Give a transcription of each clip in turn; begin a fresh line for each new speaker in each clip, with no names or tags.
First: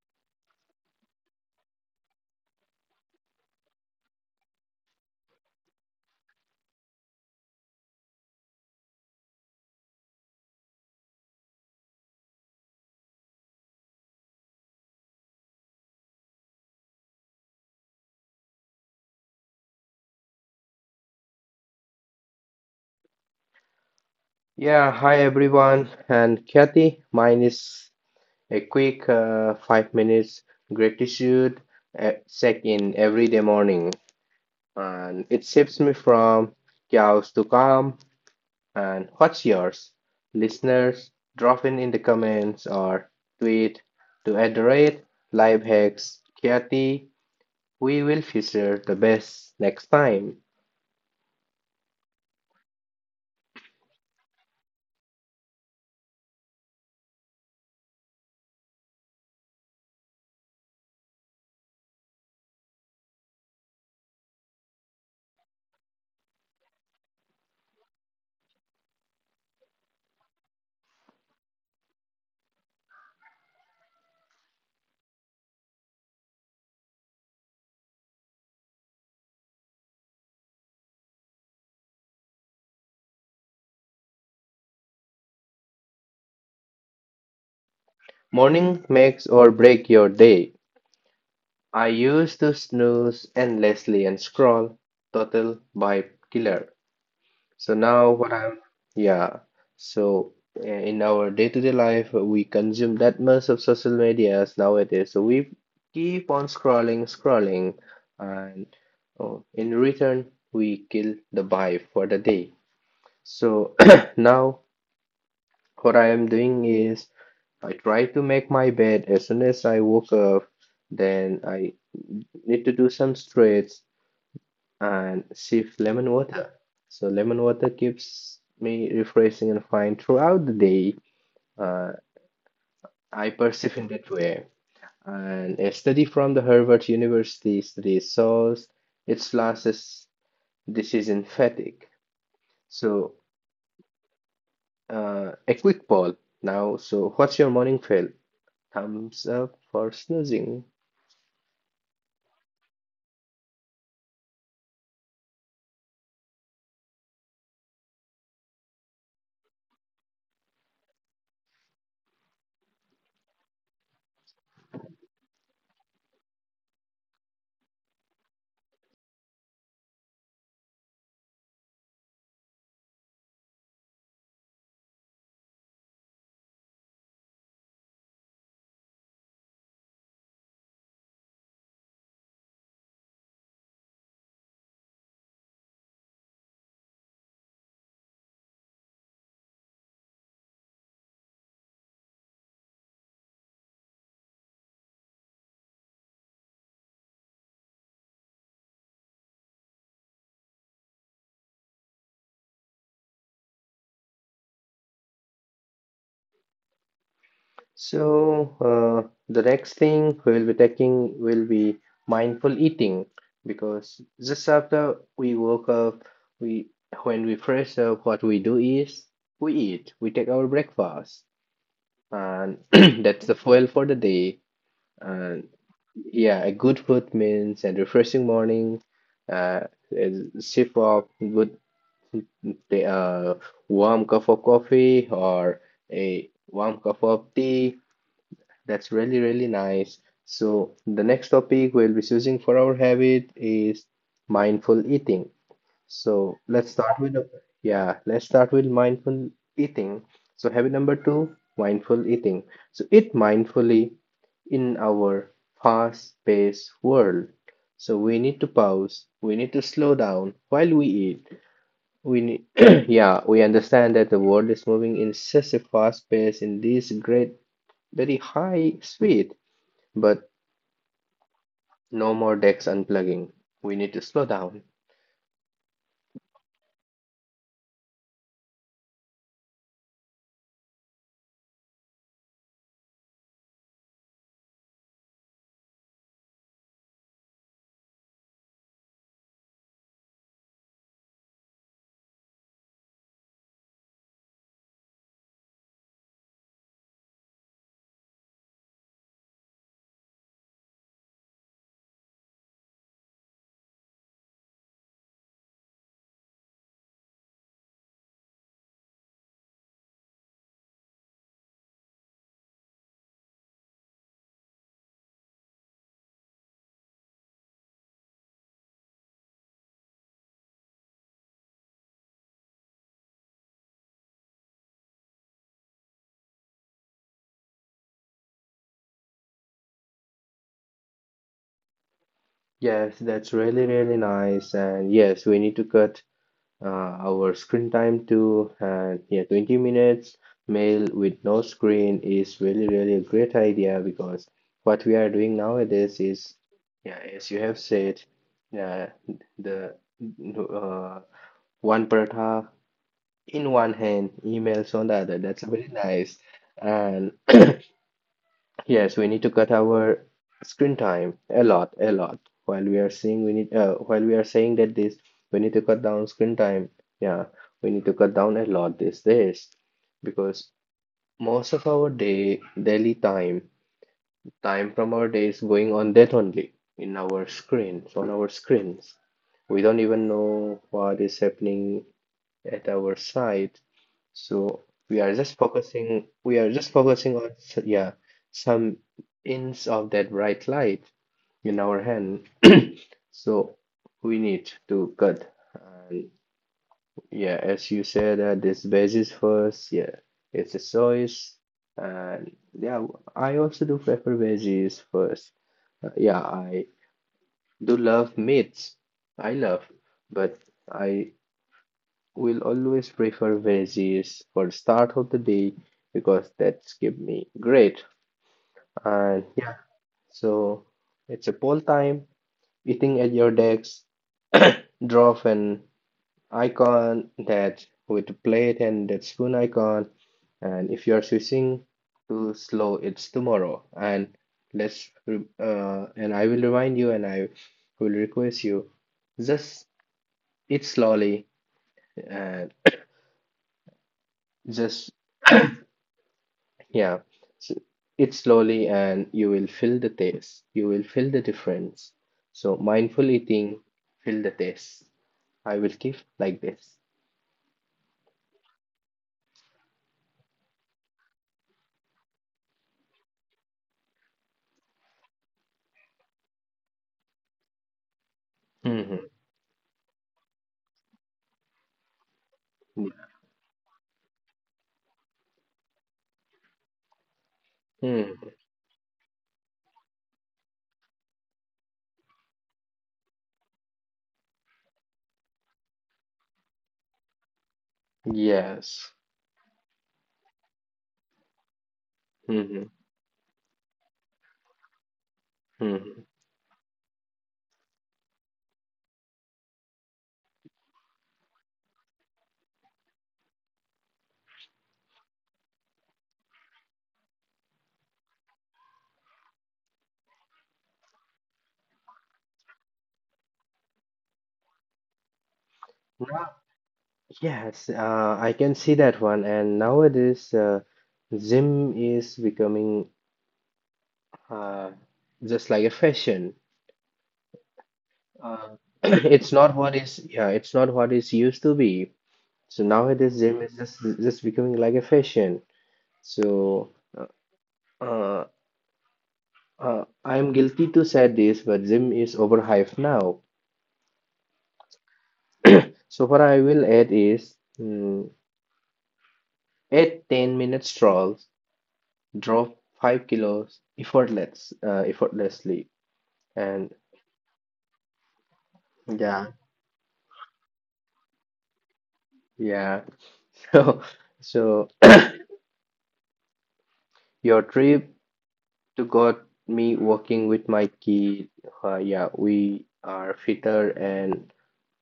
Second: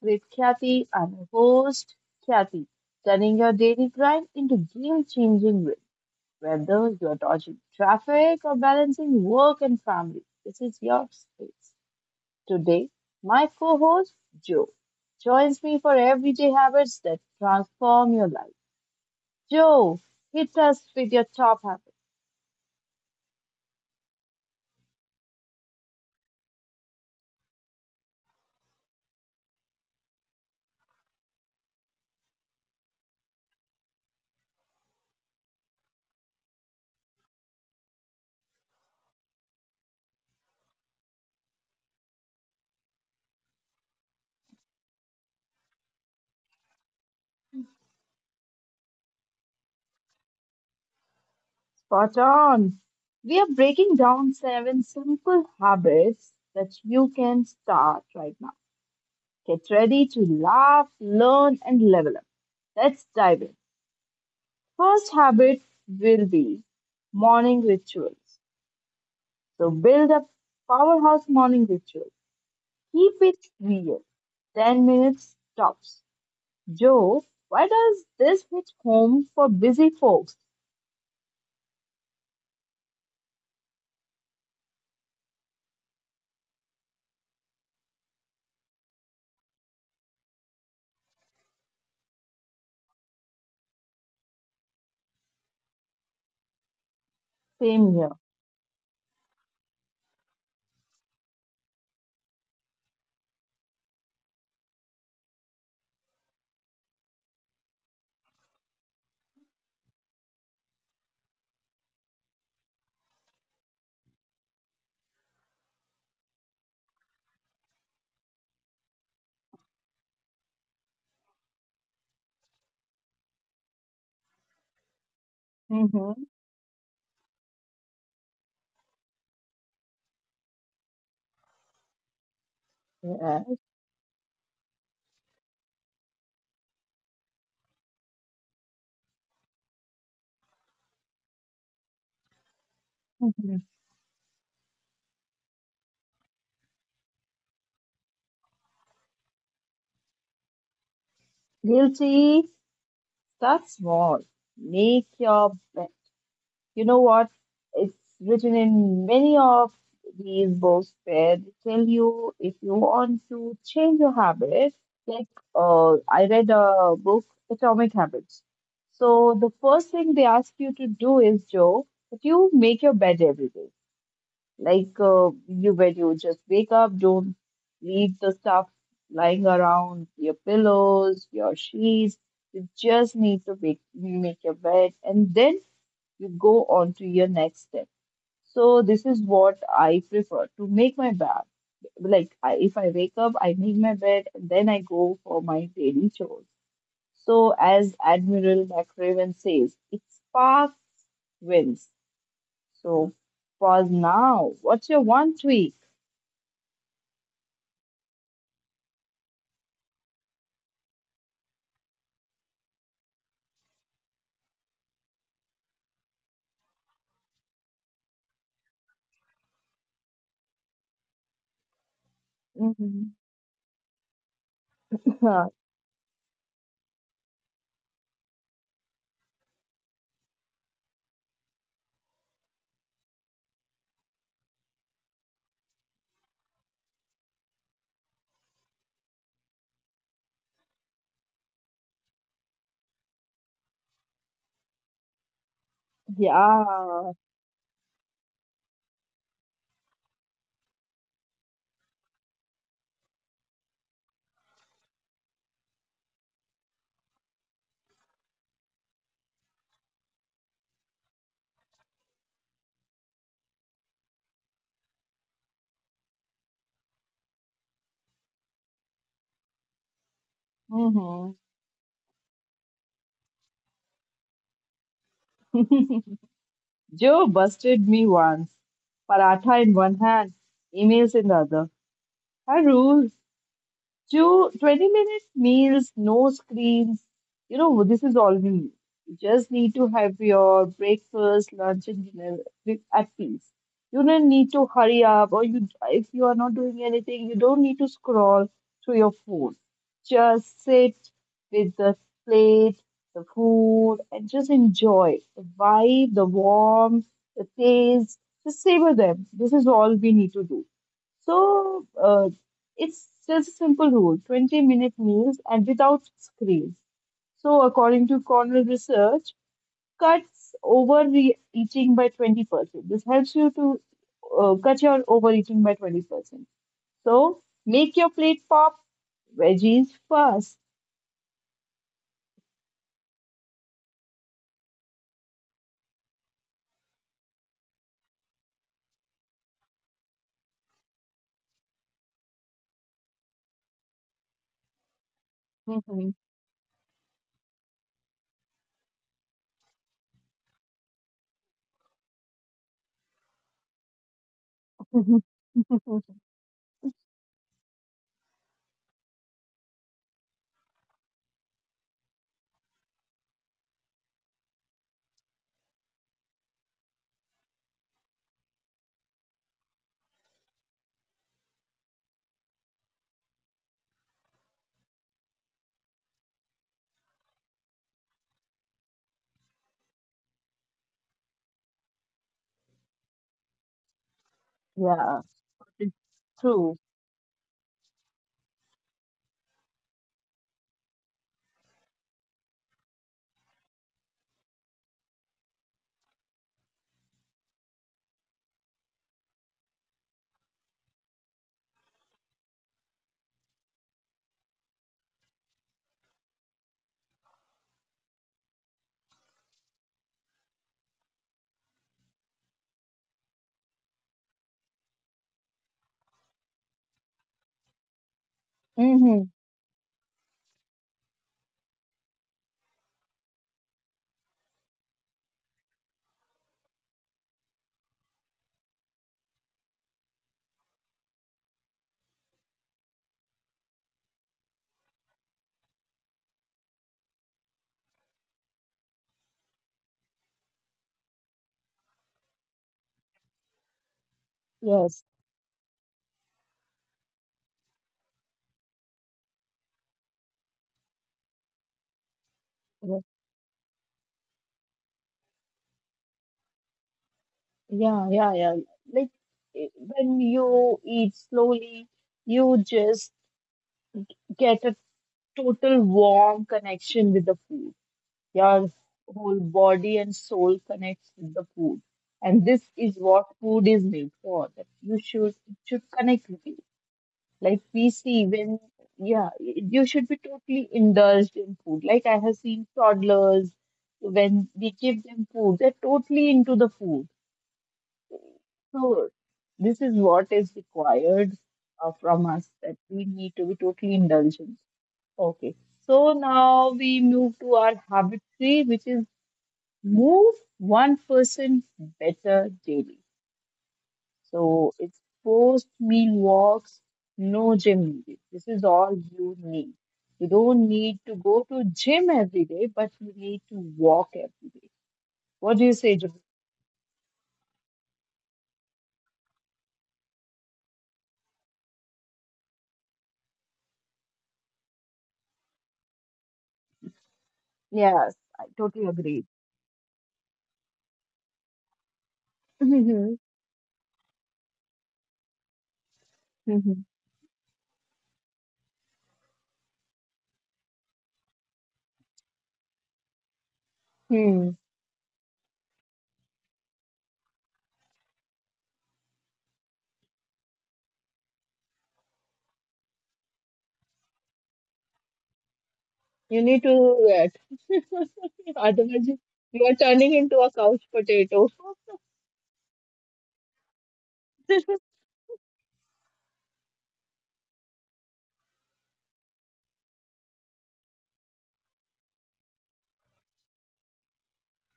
with Kathy. I'm your host, Kathy, turning your daily grind into game changing wins. Whether you're dodging traffic or balancing work and family, this is your space. Today, my co host, Joe, joins me for everyday habits that transform your life. Joe, hit us with your top habits.
Yeah, hi everyone, and Kathy, mine is a quick 5 minutes gratitude check in every day morning, and it shifts me from chaos to calm. And what's yours? Listeners, drop in the comments or tweet to address life hacks Kathy. We will feature the best next time.
Spot on. We are breaking down seven simple habits that you can start right now. Get ready to laugh, learn, and level up. Let's dive in. First habit will be morning rituals. So build a powerhouse morning ritual. Keep it real. 10 minutes tops. Joe, why does this hit home for busy folks?
Morning makes or break your day. I used to snooze endlessly and scroll total vibe killer. So
Same
now
here.
what I'm, yeah. So in our day-to-day life, we consume that much of social medias nowadays. So we keep on scrolling, scrolling, and oh, in return, we kill the vibe for the day. So now what I am doing is I tried to make my bed as soon as I woke up. Then I need to do some stretches and sip lemon
Hmm.
water. So lemon water keeps me refreshing and fine throughout the day. Uh, I perceive in that way. And a study from the Harvard University studies shows it losses decision fatigue. So a quick poll now. So what's your morning feel? Thumbs up for snoozing.
Guilty. Start small. Make your bed. You know what? It's written in many of these books where they tell you if you want to change your habits. Like, I read a book, Atomic Habits. So the first thing they ask you to do is, Joe, that you make your bed every day. Like you when you just wake up, don't leave the stuff lying around your pillows, your sheets. You just need to make your bed, and then you go on to your next step. So this is what I prefer to make my bed. If I wake up, I make my bed, and then I go for my daily chores. So as Admiral McRaven says, it's fast wins. So pause now. What's your one tweak?
So, the next thing we'll be taking will be mindful eating because just after we woke up, we when we fresh up, what we do is we eat, we take our breakfast, and
Hmm.
that's the fuel for the day. And yeah, a good food means a refreshing morning, uh, a sip of good, the warm cup of coffee or a warm cup of tea that's really, really nice. So, the next topic we'll be choosing for our habit is mindful eating. So,
Yeah.
let's start with, yeah, let's start with mindful eating. So, habit number two, mindful eating. So, eat mindfully in our fast-paced world. So, we need to pause, we need to slow down while we eat. We need, yeah, we understand that the world is moving in such a fast pace in this great, very high speed. But
Hmm.
no more decks unplugging. We need to slow down.
Joe busted me once. Paratha in one hand, emails in the other. I rule. 2 20-minute meals, no screens. You know, this is all we need. You just need to have your breakfast, lunch, and dinner with- at peace. You don't need to hurry up, or you, if you are not doing anything, you don't need to scroll through your phone. Just sit with the plate, the food, and just enjoy the vibe, the warmth, the taste. Just savor them. This is all we need to do. So, uh, it's just a simple rule 20-minute meals and without screens. So, according to Cornell research, cuts overeating by 20%. This helps you to cut your overeating by 20%. So, make your plate pop veggies first.
Yes, that's really, really nice. And yes, we need to cut uh, our screen time to yeah, 20 minutes. Mail with no screen is really, really a great idea because what we are doing nowadays
Mhm.
is, yeah, as you have said, yeah, the uh, one paratha in one hand, emails on the other. That's very nice. And yes, we need to cut our screen time a lot, a lot. While we are seeing, we need while we are saying that this, we need to cut down screen time. Yeah, we need to cut down a lot these days because most of our day, daily time, from our day is going on that only in our screens, on our screens. We don't even know what is happening at our side. So we are
Yeah,
just
it's
focusing,
true.
yeah, some hints of that bright light in our hand. So we need to cut. And yeah, as you said, this basis first, yeah, it's a choice. And yeah, I also do prefer veggies first. Yeah, I do love meats. I love, but I will always prefer veggies for the start of the day because that's give me great.
Mm-hmm.
And yeah, so it's a poll time. Eating at your desk, draw an icon that with the plate and that spoon icon. And if you are switching to slow, it's tomorrow. And and I will remind you and I will request you just eat slowly and just,
Yes.
yeah, so it slowly, and you will feel the taste. You will feel the difference. So
Yes.
mindful eating, feel the taste. I will keep like this.
Yeah, yeah, yeah. Like, when you eat slowly, you just get a total warm connection with the food. Your
Hmm.
whole body and soul connects with the food. And this is what food is made for. That you should it should connect with you. Like we see
Hmm.
when yeah, you should be totally indulged in food. Like I have seen toddlers when we give them food, they're totally into the food.
Yes.
So this is what is required from us
Hmm.
that we need to be totally indulgent. Okay.
Hmm.
So now we move to our habit three, which is move one person better daily. So it's post meal walks, no gym needed. This is all you need. You don't need to go to gym every day, but you need to walk every day. What do you say, Jim?
Now, yes, I can see that one. And nowadays, gym is becoming uh, just like a fashion.
Yes, I
Uh,
totally agree.
it's not what is, yeah, it's not what is used to be. So nowadays,
Hmm.
gym is just becoming like a fashion. So
Hmm.
uh, uh, I am guilty to say this, but gym is overhyped now.
Hmm.
So what I will add is 8-10 minute strolls, drop 5 kilos effortlessly,
You need to
and
do that. Otherwise, you
yeah,
you are turning into a couch potato.
yeah. So so your trip to got me walking with my kid. Yeah, we are fitter and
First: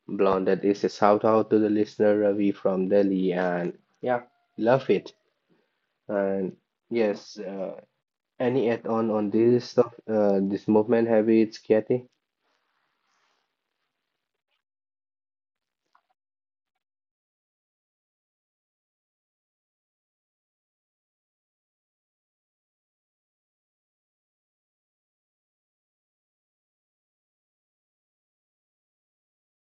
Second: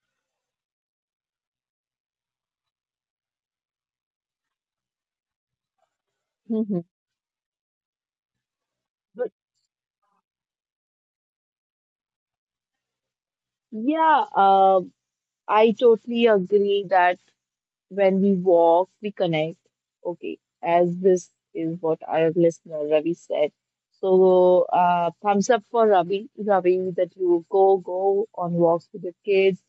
Blonded is a shout out to the listener Ravi from Delhi, and yeah, love it. And
Mhm.
yes, any add on
But
this stuff, this movement habits, Kathy?
yeah, I totally agree that when we walk, we connect. Okay, as this is what our listener Ravi said. So, thumbs up for Ravi, Ravi, that you go on walks with the kids.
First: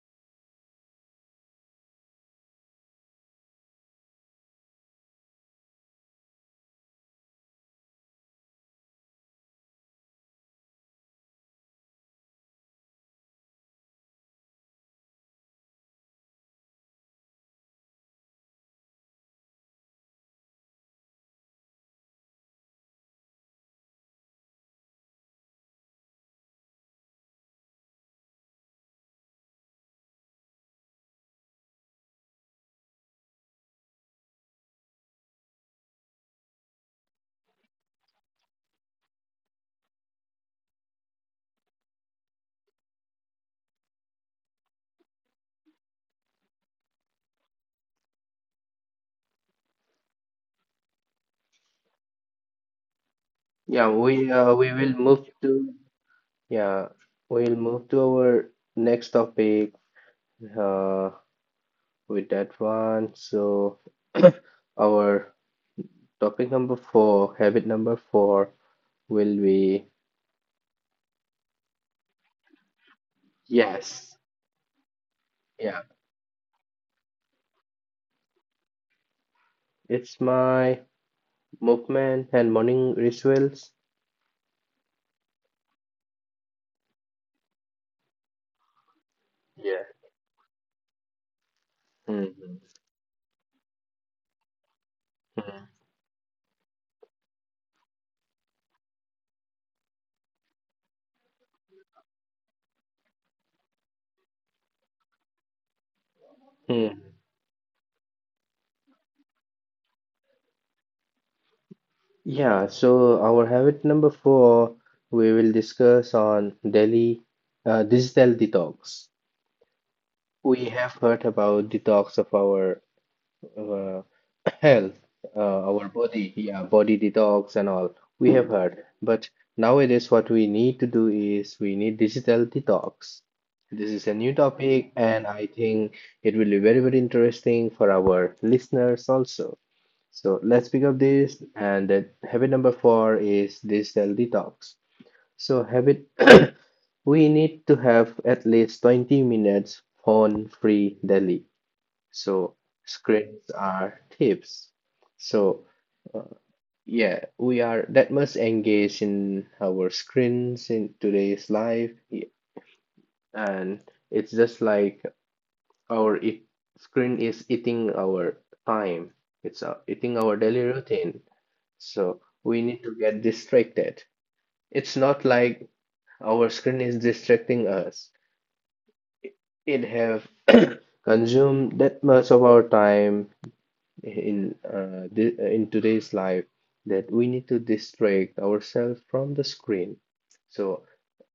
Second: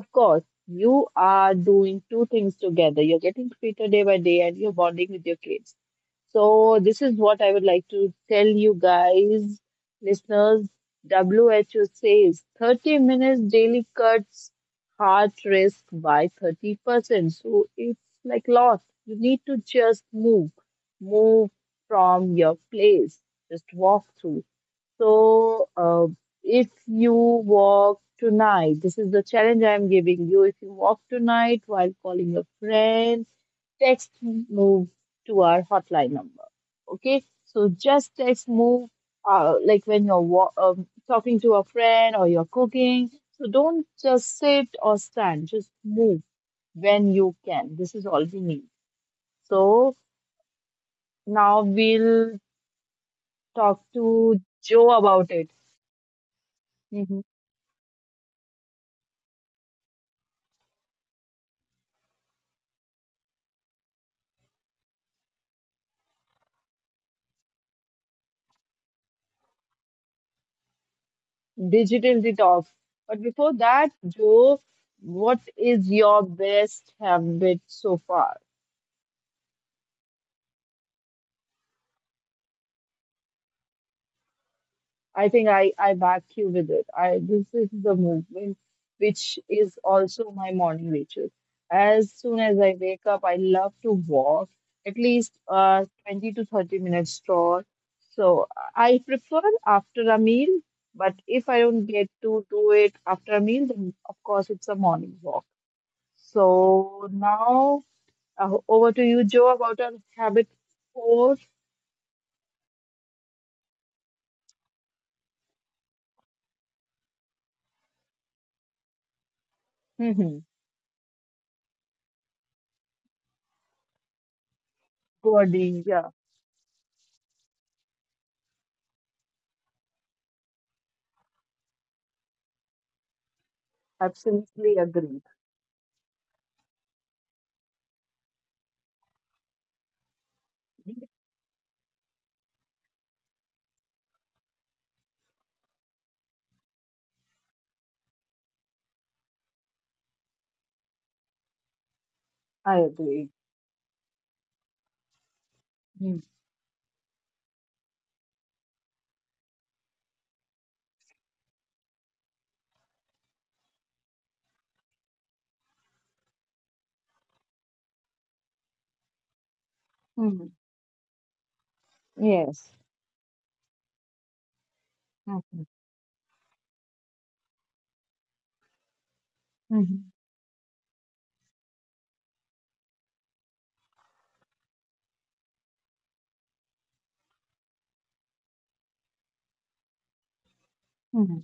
Of course, you are doing two things together. You're getting fitter day by day, and you're bonding with your kids. So, this is what I would like to tell you guys, listeners. WHO says 30 minutes daily cuts heart risk by 30%. So it's like lost. You need to just move from your place, just walk through. So, if you walk tonight, this is the challenge I'm giving you. If you walk tonight while calling your friend, text move to our hotline number. Okay, so just text move, like when you're talking to a friend or you're cooking. So don't just sit or stand, just move when you can. This is all we need. So now we'll talk
Yeah,
to Joe about it.
yeah, we'll move to our next topic. Uh, with that one, so our topic number four, habit number four, will be.
Digital detox. But before that,
Yes,
Joe, what
yeah,
is your best habit so far?
it's my movement and morning rituals.
I think I back you with it. I, this is the movement which is also my morning ritual. As soon as
Mhm.
I wake up, I love to walk at least
Mhm.
20 to 30 minutes stroll. So I prefer after a meal, but if I don't get to do it after a meal, then of course it's a morning walk.
Mhm.
So now over to you, Joe, about our habit core.
Yeah, so our habit number four, we will discuss on daily digital detox.
Hmm.
We have heard about detox of our uh, health,
Body,
our
yeah,
body, yeah, body detox and all. We have heard, but nowadays what we need to do is we need digital detox. This is a new
absolutely
topic,
agreed.
and I think it will be very, very interesting for our listeners also. So let's pick up this. And then habit number four is digital detox. So habit, we need to have at least 20 minutes phone-free daily. So
I agree.
screens are tips. So
Mm-hmm.
uh, yeah, we are that much engaged in our screens in today's life, and it's just like our screen is eating our time. It's eating our
Mm-hmm.
daily routine. So we
Yes.
need to get distracted. It's not
Mm-hmm.
like our screen is distracting us. It
Mm-hmm.
have consumed that much of our time in in today's life that we need to distract ourselves from the screen. So
Mm-hmm.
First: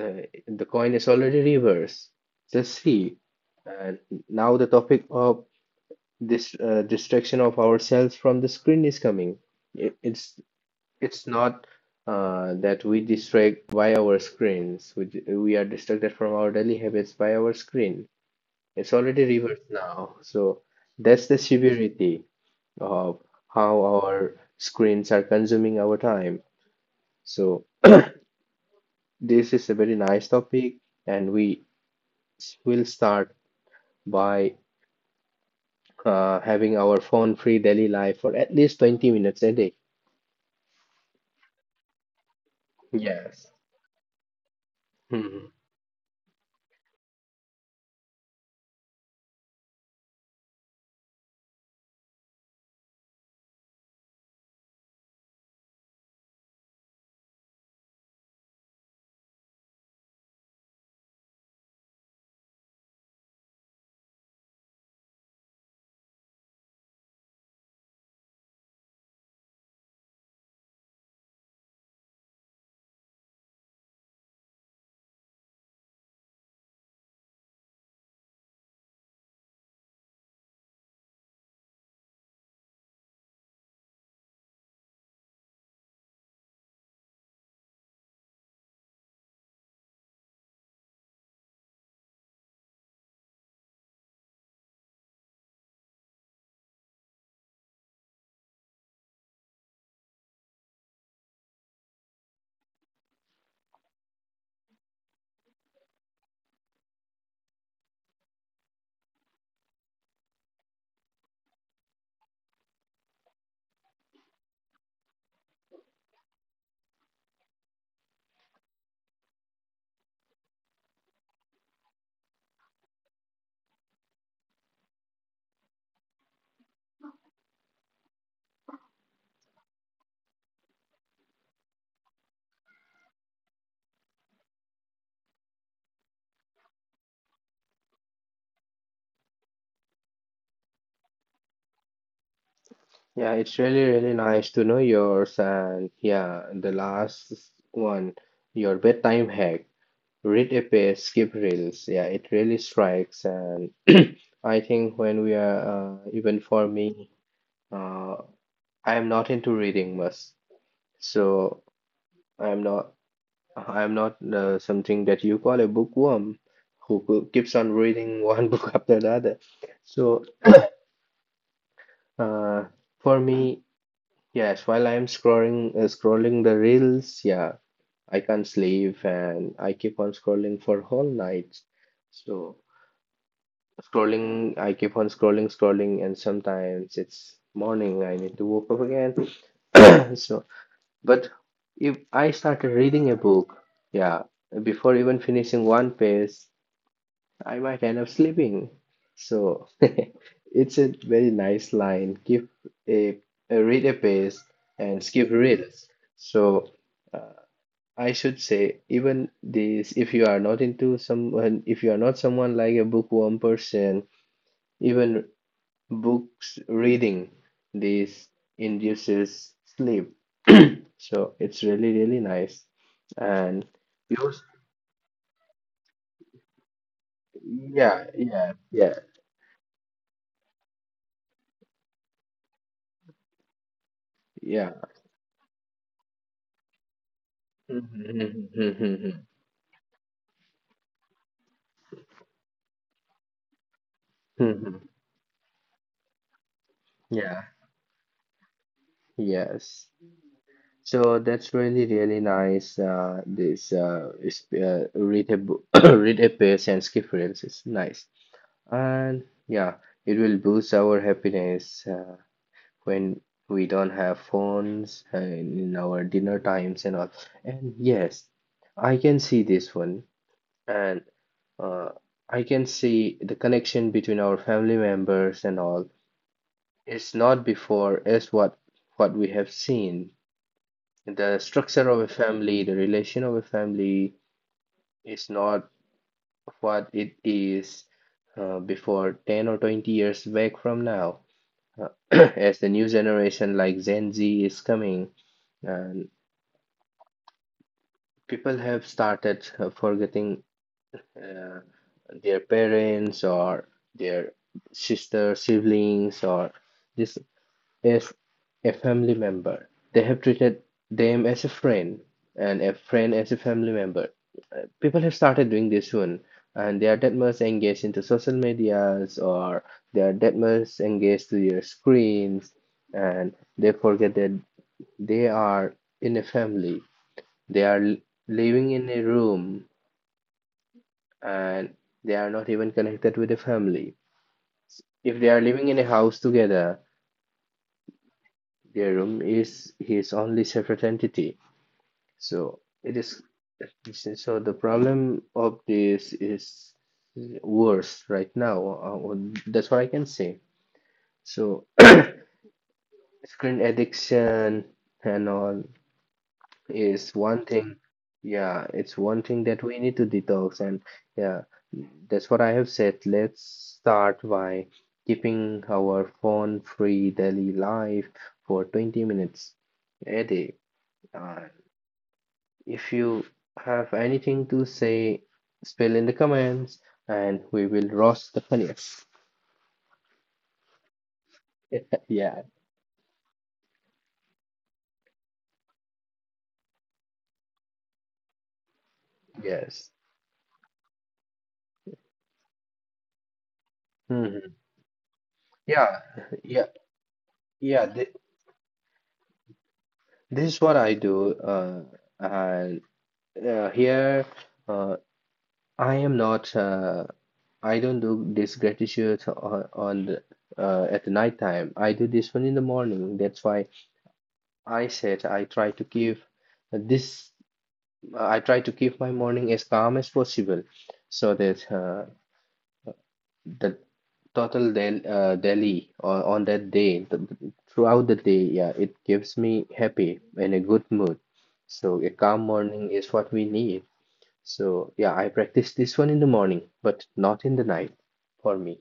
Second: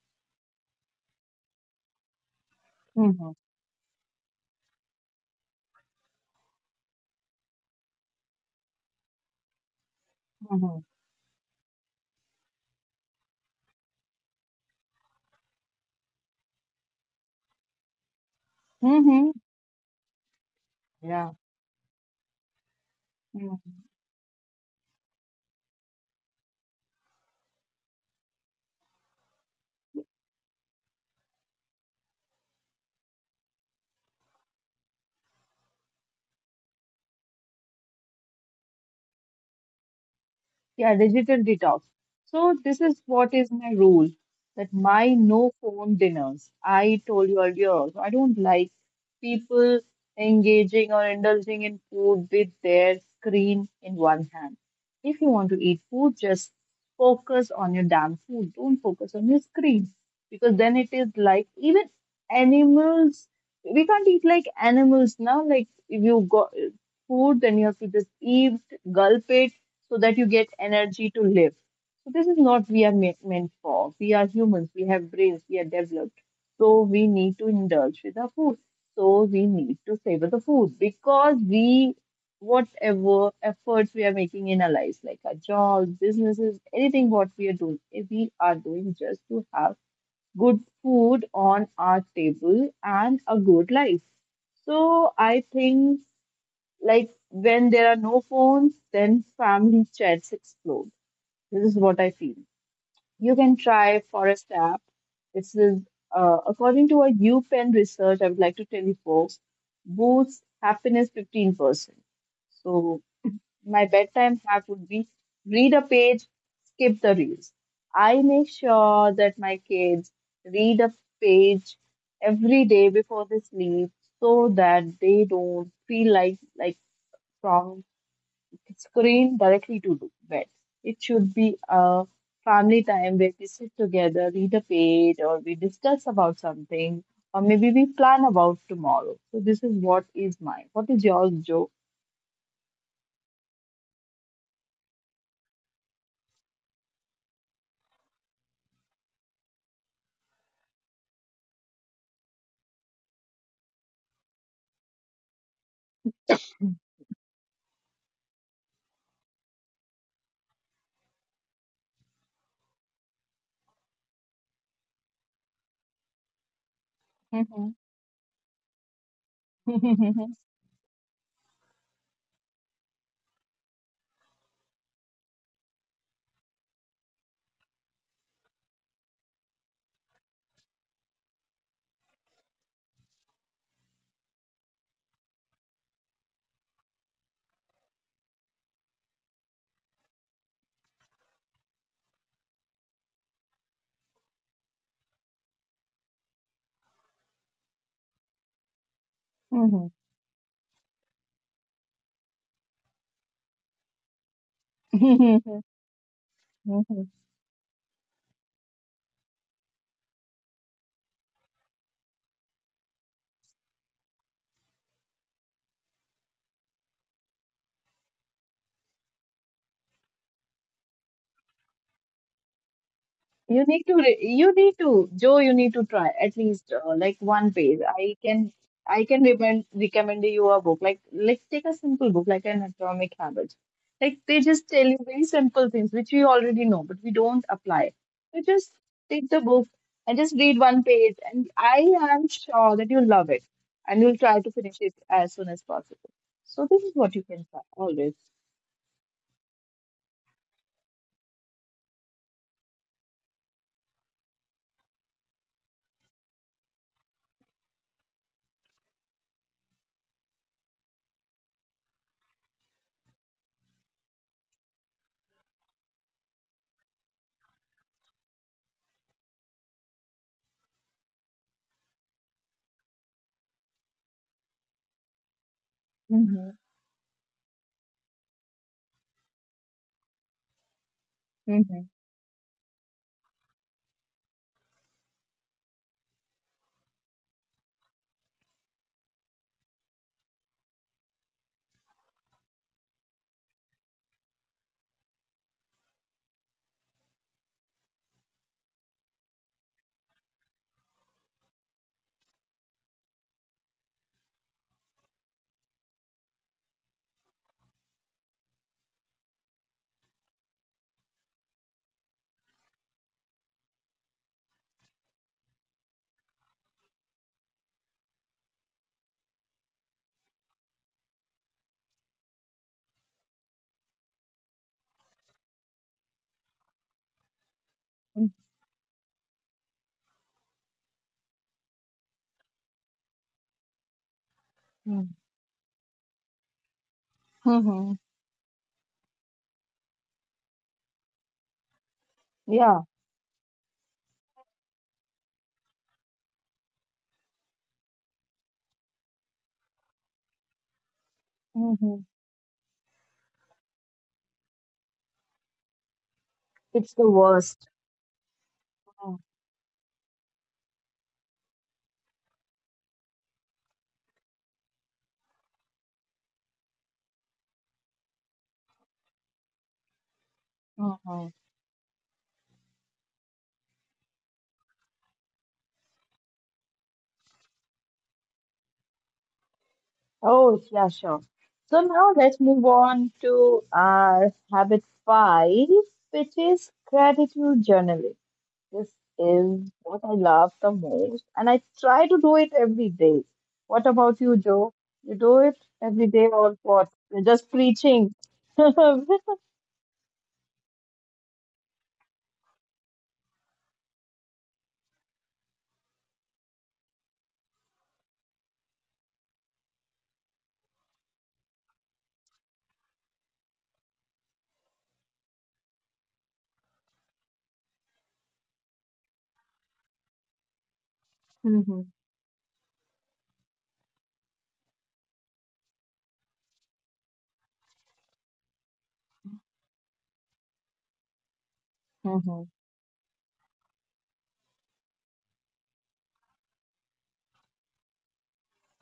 the coin is already reversed. Just see.
Mm-hmm.
And now the topic of this distraction of ourselves from the screen is coming. It, it's
Mm-hmm.
It's not that we distract by our screens. We are distracted from our daily habits by our screen. It's already
Mm-hmm.
reversed now. So that's
Yeah.
the severity of
Mm-hmm.
how our screens are consuming our time. So this is a very nice topic, and we will start by having our phone-free daily life for at least 20 minutes a day.
Yeah, digital detox. So this is what
Yes.
is my rule that my no phone dinners. I told you earlier, I don't like people engaging or indulging in food with their screen in one hand. If you want to eat food, just focus on your damn food. Don't focus on your screen because then it is like even animals. We can't eat like animals now. Like if you got food, then you have to just eat, gulp it so that you get energy to live. So this is not meant for. We are humans. We have brains. We are developed. So we need to indulge with our food. So we need to savor the food because we, whatever efforts we are making in our lives, like our jobs, businesses, anything what we are doing, we are doing just to have good food on our table and a good life. So I think like when there are no phones, then family chats explode. This is what I feel. You can try Forest app. This is according to a U Penn research. I would like to tell you folks, boosts happiness 15%. So my bedtime hack would be read a page, skip the reels. I make sure that my kids read a page every day before they sleep so that they don't feel like from screen directly to do bed. It should be a family time where we sit together, read a page, or we discuss about something, or maybe we plan about tomorrow. So this is what is mine. What is yours, Joe?
Yeah, it's really, really nice to know yours. And yeah, the last one, your bedtime hack, read a page, skip reels. Yeah, it really strikes. And I think when we are, even for me, uh, I am not into reading much. So I'm not, I'm not something that you call a bookworm who keeps on reading one book after the other. So uh, for me, yes, while I'm scrolling the reels, yeah, I can't sleep and I keep on scrolling for whole nights. So scrolling, I keep on scrolling, scrolling, and sometimes it's morning. I need to wake up again. So, but if I started reading a book, yeah, before even finishing one page, I might end up sleeping. So
Mhm.
it's a very nice line. Give a, a read a page and skip reels. So uh, I should say even this if you are not someone like a bookworm person, even books reading this induces sleep. So it's really really nice. And you
You need to, Joe, you need to try at least like one page.
yeah, yeah, yeah,
I can recommend you a book. Like take a simple book, like an Atomic Habit. Like they just
yeah.
tell you very simple things which we already know, but we don't apply. So just take the book and just read one page, and I am sure that you'll love it, and you'll try to finish
Hmm.
it as soon as possible. So this is what you
Yeah,
can try always.
yes. So that's really, really nice. This is, read a book, read a page and skip reels is nice. And yeah, it will boost our happiness when we don't have phones and in our dinner times and all. And yes, I can see this one, and uh, I can see the connection between our family members and all.
Mm-hmm.
It's not before, it's what we have seen. The
Mm-hmm.
structure of a family, the relation of a family is not what it is before 10 or 20 years back from now. Uh, as the new generation like Gen Z is coming, and people have started forgetting uh, their parents or their sister siblings or this as a family member, they have treated them as a friend and a friend as a family member. People have started doing this soon, and they are that much engaged into social medias or they are that much engaged to their screens, and they forget that they are in a family. They are
Mm-hmm.
living in a room and they are not even connected with a family. If they are living in a house together,
Mm-hmm.
their room is his only separate entity. So
Yeah.
it is, so the problem of this is worse right now. That's what I can say. So
Mm-hmm.
screen addiction and all
It's the
is one
worst.
thing. Yeah, it's one thing that we need to detox, and yeah, that's what I have said. Let's start by keeping our phone-free daily life for 20 minutes a day.
Mhm.
Uh, If you have anything to say, spill in the comments and we will roast the funniest.
Oh, yeah, sure. So now let's
Yeah,
move on to our habit five, which is gratitude journaling. This is
yes.
what I love the most, and I try to do it every day. What about you,
Hmm.
Joe? You do it
Yeah,
every day or
yeah,
what? You're just
yeah. Th
preaching.
this is what I do. And here, uh, I am not. I don't do this gratitude at the night time. I do this one in the morning. That's why I said this I try to keep my morning as calm as possible so that
Mhm,
the total del daily or on that day, throughout the day, yeah, it gives me happy and a good mood. So a calm
mhm.
morning is what we need. So yeah, I practice this one in the morning, but not in the night for me.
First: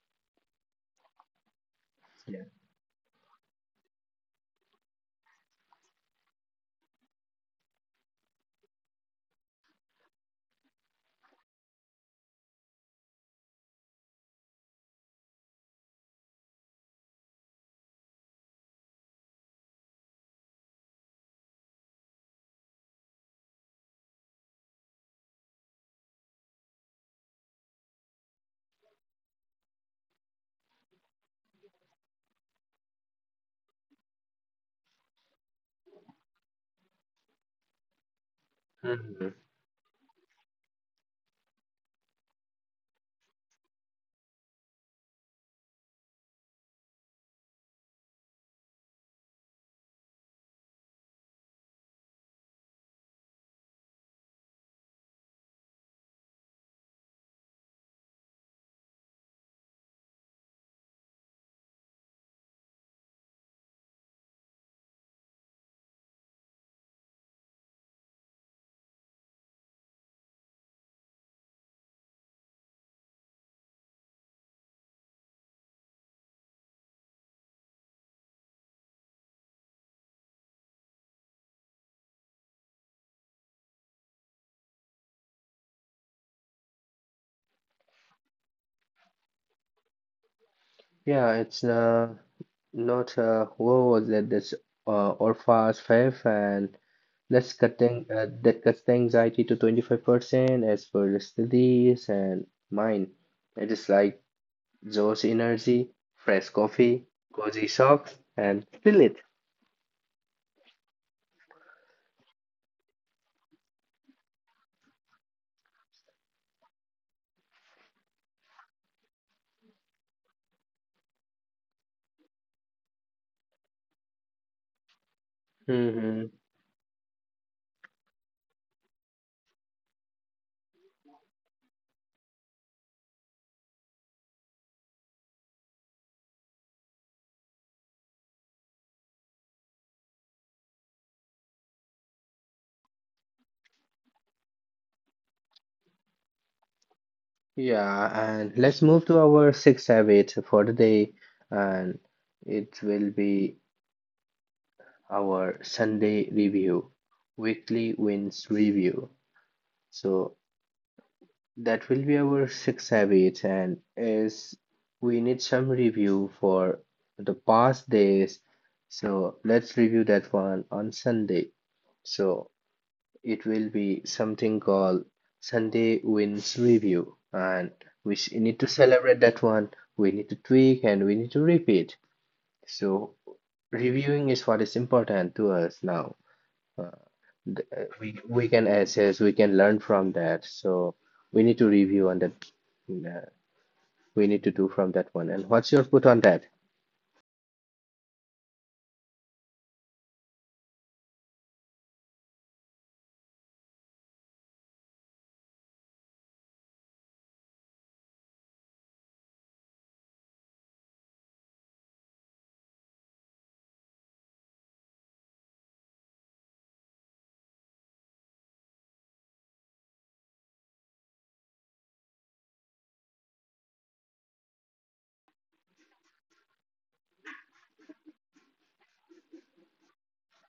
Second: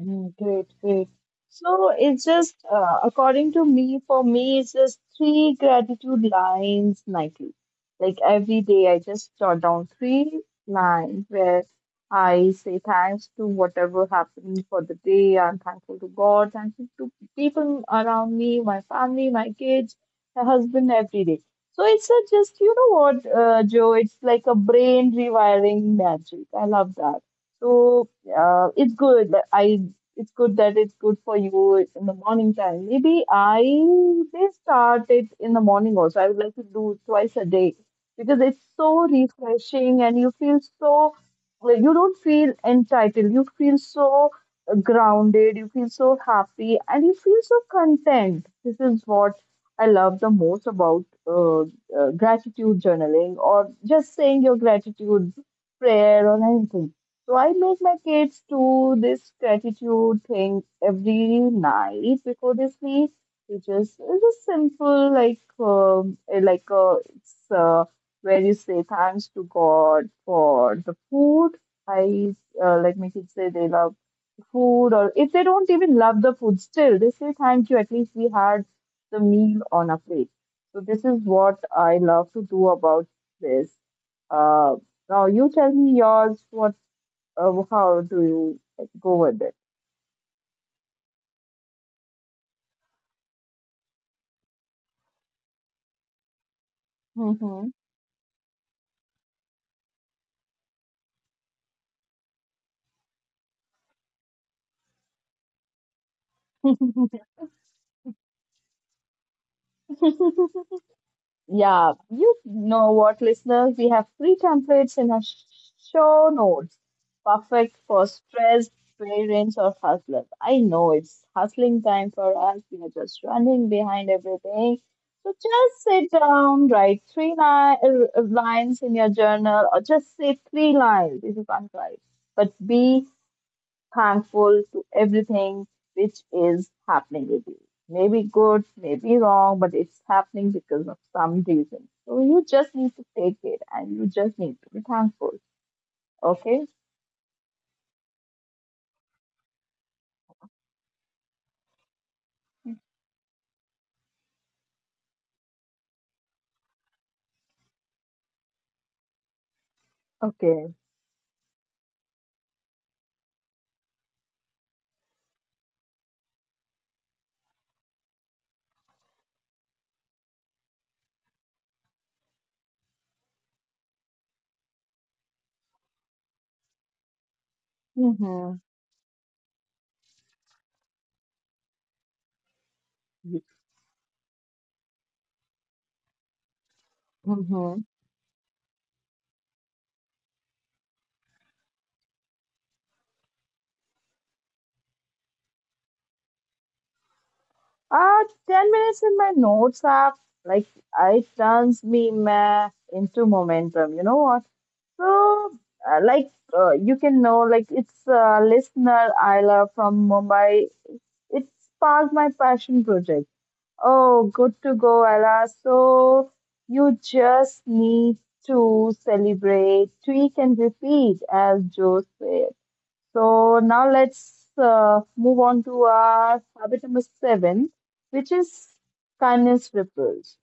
Mm, great, great. So it's
Yeah.
just, according to me, for me, it's just three gratitude lines nightly. Like every day, I just jot down three lines where I say thanks to whatever happened for the day. I'm thankful to God, thankful to people around me, my family, my kids, my husband, every day. So it's a just, you know what, Joe, it's like a brain rewiring magic. I love that. So it's good that I it's good that it's good for you in the morning time. Maybe I may start it in the morning also. I would like to do it twice a day because it's so
Mhm.
refreshing and you feel so like, you don't feel entitled. You feel so grounded. You feel so happy and you feel so content. This is what I love the most about gratitude journaling or just saying your gratitude prayer or anything, so I make my kids do this gratitude thing every night before they sleep. It's just simple like eh, like it's where you say thanks to God for the food. I Like my kids say they love the food, or if they don't even love the food, still they say thank you. At least we had the meal on a plate. So this is what I love to do about this. Uh, Now you tell me yours. What how do you like, go with it?
Yeah, it's not whoa, that's or fast, fair, and. Let's
Hmm.
that cuts the anxiety to 25% as per studies and mine. It is like Joe's energy, fresh coffee, cozy socks, and feel it.
Yeah, you know what, listeners? We have free templates in our show notes, perfect for stressed parents or hustlers. I know it's hustling time for us. We are just running behind everything. So just sit
Hmm.
down, write lines in your journal, or just say three lines. This is unkind, but be thankful to everything which is happening with you. Maybe good, maybe wrong, but it's happening because of some reason. So you just need to take it and you just need to be thankful. Okay?
Yeah, and let's move to our sixth habit for the day, and it will be our Sunday review, weekly wins review. So
Okay.
that will be our sixth habit, and is we need some review for the past days. So let's review that one on Sunday. So it will be something called Sunday Wins Review, and we
Mm-hmm.
need to celebrate that one. We need to tweak and we need to repeat. So reviewing is what is important to us now. Uh, th- uh,
Mhm.
we we can assess, we can learn from that. So we need to review on that. uh, we need to do from that one. And what's your put on that?
Uh, 10 minutes in my notes app, like, I turns me meh into momentum. You know what? So, uh, like, you can know, like, it's a listener, Isla from Mumbai. It sparked my passion project. Oh, good to go, Isla. So, you just need to celebrate, tweak, and repeat, as Joe said. So now let's move on to our habit number seven, which is kindness ripples.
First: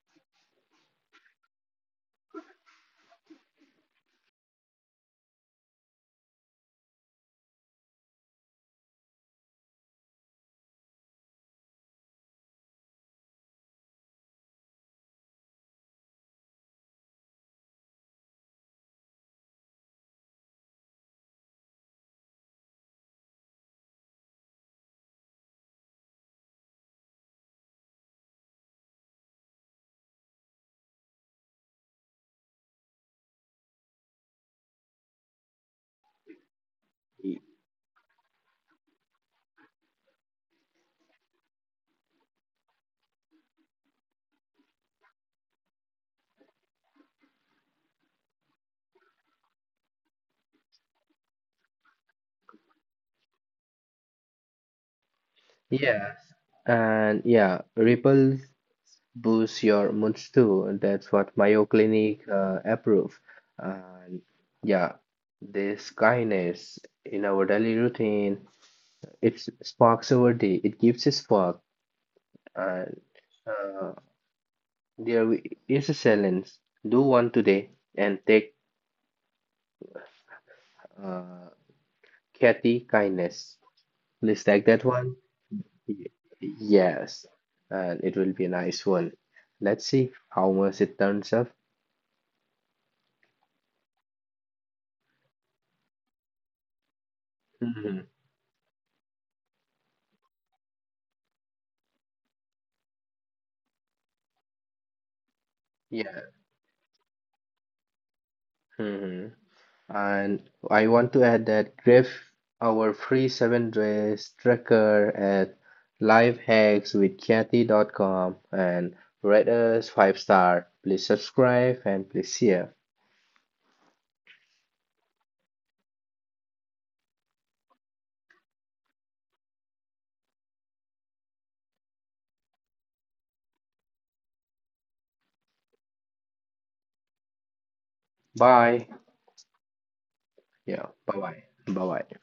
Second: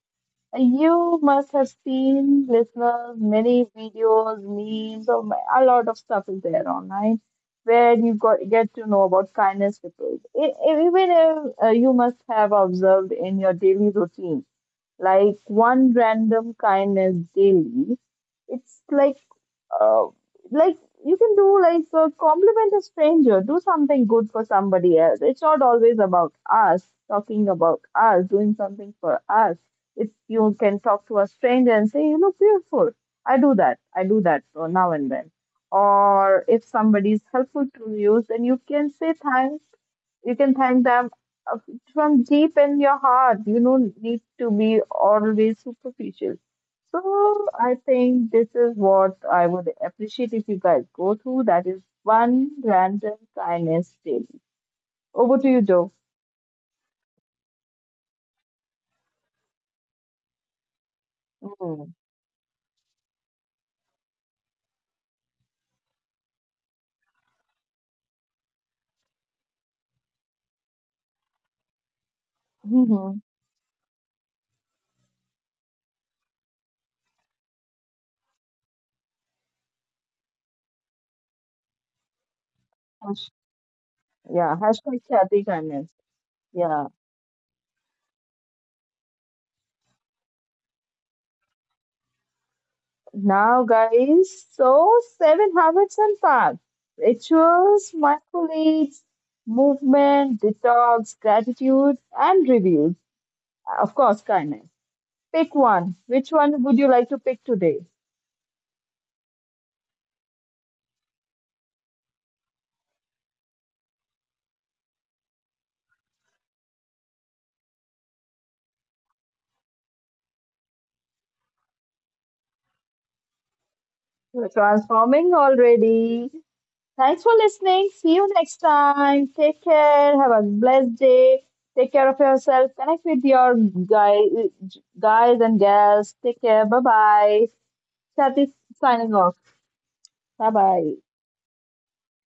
You must have seen, listeners, many videos, memes, or a lot of stuff is there online where you get to know about kindness ripples. Even you must have observed in your daily routine, like one random kindness daily. It's like, uh, like you can do like a compliment a stranger, do something good for somebody else. It's not always about us, talking about us, doing something for us. If you can talk to a stranger and say you look beautiful, I do that so now and then, or if somebody is
Y-
helpful to you, then you can say thanks, you can thank them uh, from deep in your heart. You don't need to be always superficial. So I think this is what I would appreciate if you guys go through that is one random kindness daily. Over to you, Joe.
Yes. And yeah, Ripple boosts your moods too, and that's what Mayo
Mm-hmm.
Clinic approve. And yeah, this kindness in our daily routine, it sparks our day. It gives a spark. And uh, there is a silence. Do one today and take Uh, Kathy Kindness. Please
Yeah,
take that
hashtag
one.
Shadi kindness.
Y-
Yeah.
Yes, and it will be a nice one. Let's see how much it turns up.
Now, guys, so seven habits and facts, rituals,
Hmm.
mindful eats, movement, detox, gratitude, and reviews. Of course, kindness. Pick one. Which
Yeah.
one would you like to pick today?
Hmm. And I want to add that Griff, our free 7 days tracker at lifehackswithkathy.com and rate us 5 star. Please subscribe and please share.
We're transforming already. Thanks for listening. See you next time. Take care. Have a blessed day. Take care of yourself. Connect with your guy, guys and gals. Take care. Bye bye. Chat is
Bye.
signing off. Bye
Yeah.
bye.
Bye bye. Bye bye.